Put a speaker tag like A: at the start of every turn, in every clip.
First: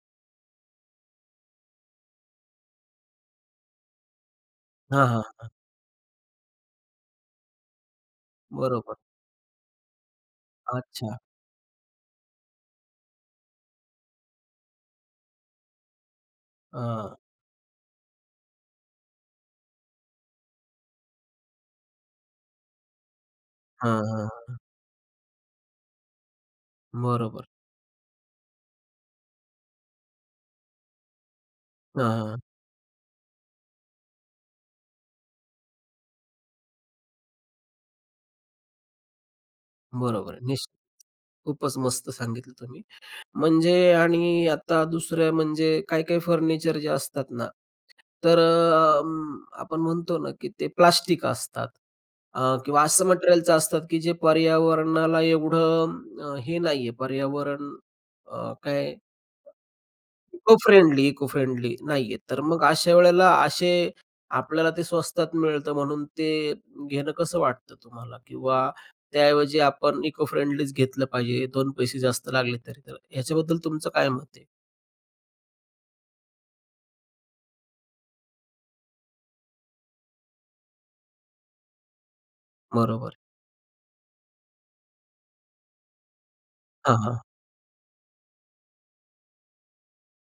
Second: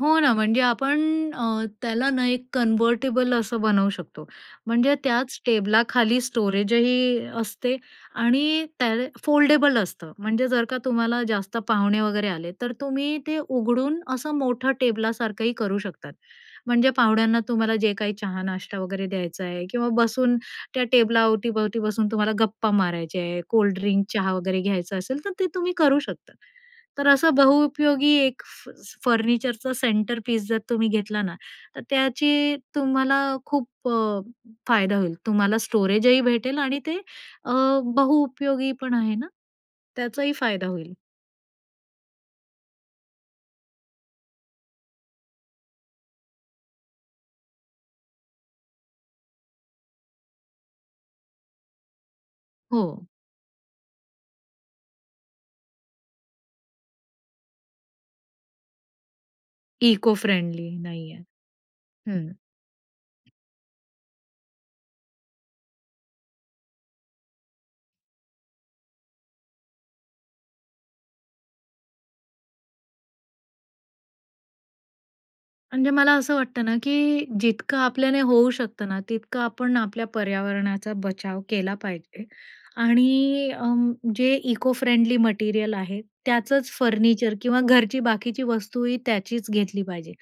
A: हो ना, म्हणजे आपण अ, त्याला ना एक कन्व्हर्टिबल असं बनवू शकतो. म्हणजे
B: हां, हां,
A: त्याच
B: हां.
A: टेबलाखाली स्टोरेजही असते आणि
B: बरोबर.
A: त्याल फोल्डेबल असतं. म्हणजे जर का
B: अच्छा.
A: तुम्हाला जास्त पाहुणे वगैरे आले, तर तुम्ही ते उघडून असं मोठं टेबलासारखंही करू शकतात. म्हणजे
B: हां.
A: पाहुण्यांना तुम्हाला जे काही चहा-नाष्टा वगैरे द्यायचा आहे किंवा बसून त्या टेबलाअवतीभवती बसून तुम्हाला गप्पा मारायचे आहे,
B: हां,
A: कोल्डड्रिंक,
B: हां,
A: चहा
B: हां.
A: वगैरे घ्यायचं असेल, तर ते तुम्ही करू शकता. तर असं
B: बरोबर.
A: बहुउपयोगी एक फ स फर्निचरचं सेंटर पीस जर तुम्ही घेतला ना, तर
B: हां, हां.
A: त्याची तुम्हाला खूप अ, फायदा होईल. तुम्हाला स्टोरेजही भेटेल आणि ते अ, बहुउपयोगी पण आहे ना,
B: बरोबर
A: त्याचाही
B: आहे
A: फायदा
B: निश्चित.
A: होईल.
B: खूपच मस्त सांगितलं तुम्ही. म्हणजे आणि आता दुसऱ्या म्हणजे काही-काही फर्निचर जे असतात ना, तर अ, अं, आपण म्हणतो ना की ते प्लास्टिक असतात, अ, किंवा
A: हो.
B: असं मटेरिअलच्या असतात की जे पर्यावरणाला एवढं अं, हे नाहीये पर्यावरण अ, काय अ,
A: इको-फ्रेंडली
B: इको-फ्रेंडली,
A: नाहीयेत.
B: इको-फ्रेंडली नाहीयेत.
A: हं.
B: तर मग अशा वेळेला असे आपल्याला ते स्वस्तात मिळतं म्हणून ते घेणं कसं वाटतं तुम्हाला? किंवा त्याऐवजी आपण इको-फ्रेंडलीच घेतलं पाहिजे, दोन पैसे जास्त लागले तरी, तर ह्याच्याबद्दल तुमचं काय मत आहे?
A: म्हणजे मला असं वाटतं ना की जितकं आपल्याने होऊ शकतं ना, तितकं आपण आपल्या पर्यावरणाचा बचाव केला पाहिजे.
B: बरोबर आहे.
A: आणि अं, जे इको-फ्रेंडली मटेरिअल आहे, त्याचंच
B: हां, हां.
A: फर्निचर किंवा घरची बाकीची वस्तूही त्याचीच घेतली पाहिजे.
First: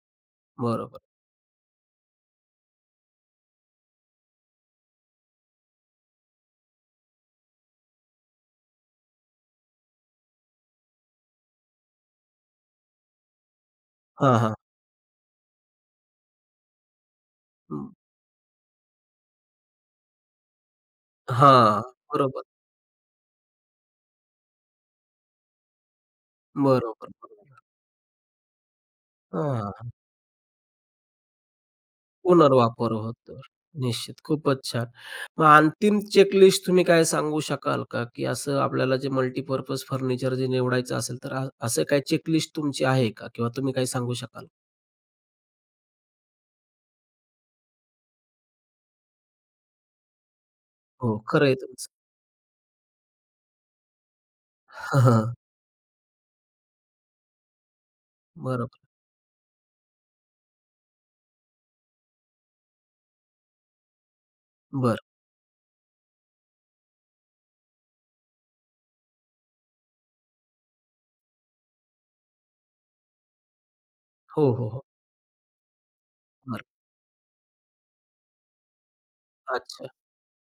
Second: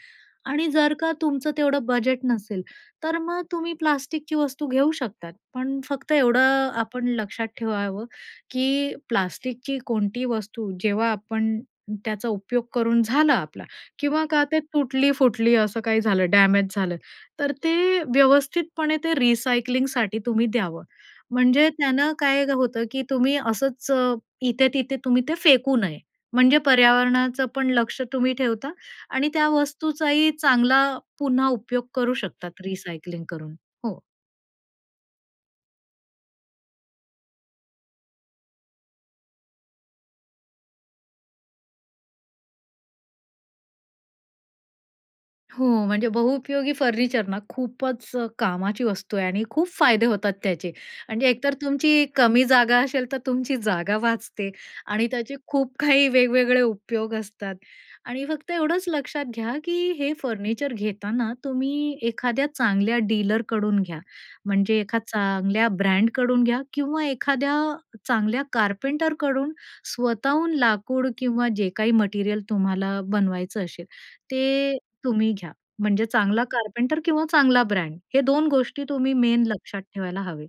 A: आणि जर
B: बरोबर.
A: का तुमचं तेवढं बजेट नसेल, तर मग तुम्ही प्लास्टिकची वस्तू घेऊ शकतात, पण फक्त एवढं आपण लक्षात ठेवावं की प्लास्टिकची कोणती वस्तू जेव्हा आपण त्याचा उपयोग करून झाला आपला किंवा
B: हां,
A: का
B: हां.
A: ते तुटली-फुटली असं काही झालं डॅमेज झालं, तर
B: हं.
A: ते व्यवस्थितपणे ते रिसायकलिंगसाठी तुम्ही द्यावं. म्हणजे
B: हां,
A: त्यानं
B: बरोबर.
A: काय होतं की तुम्ही असच अ, इथे-तिथे तुम्ही ते फेकू नये. म्हणजे
B: बरोबर,
A: पर्यावरणाचं
B: बरोबर.
A: पण लक्ष तुम्ही ठेवता आणि
B: अ,
A: त्या
B: हां.
A: वस्तूचाही चांगला पुन्हा उपयोग करू शकतात
B: पुनर्वापर
A: रिसायकलिंग
B: होतो.
A: करून. हो.
B: निश्चित, खूपच छान! मग अंतिम चेकलिस्ट तुम्ही काय सांगू शकाल का? की असं आपल्याला जे मल्टीपर्पज फर्निचर जे निवडायचं असेल तर अ, असं काही चेकलिस्ट तुमची आहे का किंवा तुम्ही काही सांगू शकाल का?
A: हो, म्हणजे बहुपयोगी फर्निचर ना खूपच अ, कामाची वस्तू आहे आणि खूप फायदे होतात त्याचे.
B: हो,
A: म्हणजे
B: खरं आहे,
A: एकतर
B: त्यांचं.
A: तुमची कमी जागा असेल तर तुमची जागा वाचते आणि त्याचे खूप काही वेगवेगळे उपयोग असतात. आणि फक्त
B: बरोबर.
A: एवढंच लक्षात घ्या की हे फर्निचर घेताना तुम्ही एखाद्या चांगल्या डीलरकडून घ्या. म्हणजे
B: बरं.
A: एखाद्या चांगल्या ब्रँडकडून घ्या किंवा एखाद्या चांगल्या कारपेंटरकडून स्वतःहून लाकूड किंवा जे काही मटेरिअल तुम्हाला बनवायचं असेल,
B: हो, हो,
A: ते
B: हो.
A: तुम्ही घ्या. म्हणजे चांगला
B: बरं.
A: कारपेंटर किंवा चांगला ब्रँड, हे दोन गोष्टी तुम्ही मेन लक्षात
B: अच्छा.
A: ठेवायला हवे.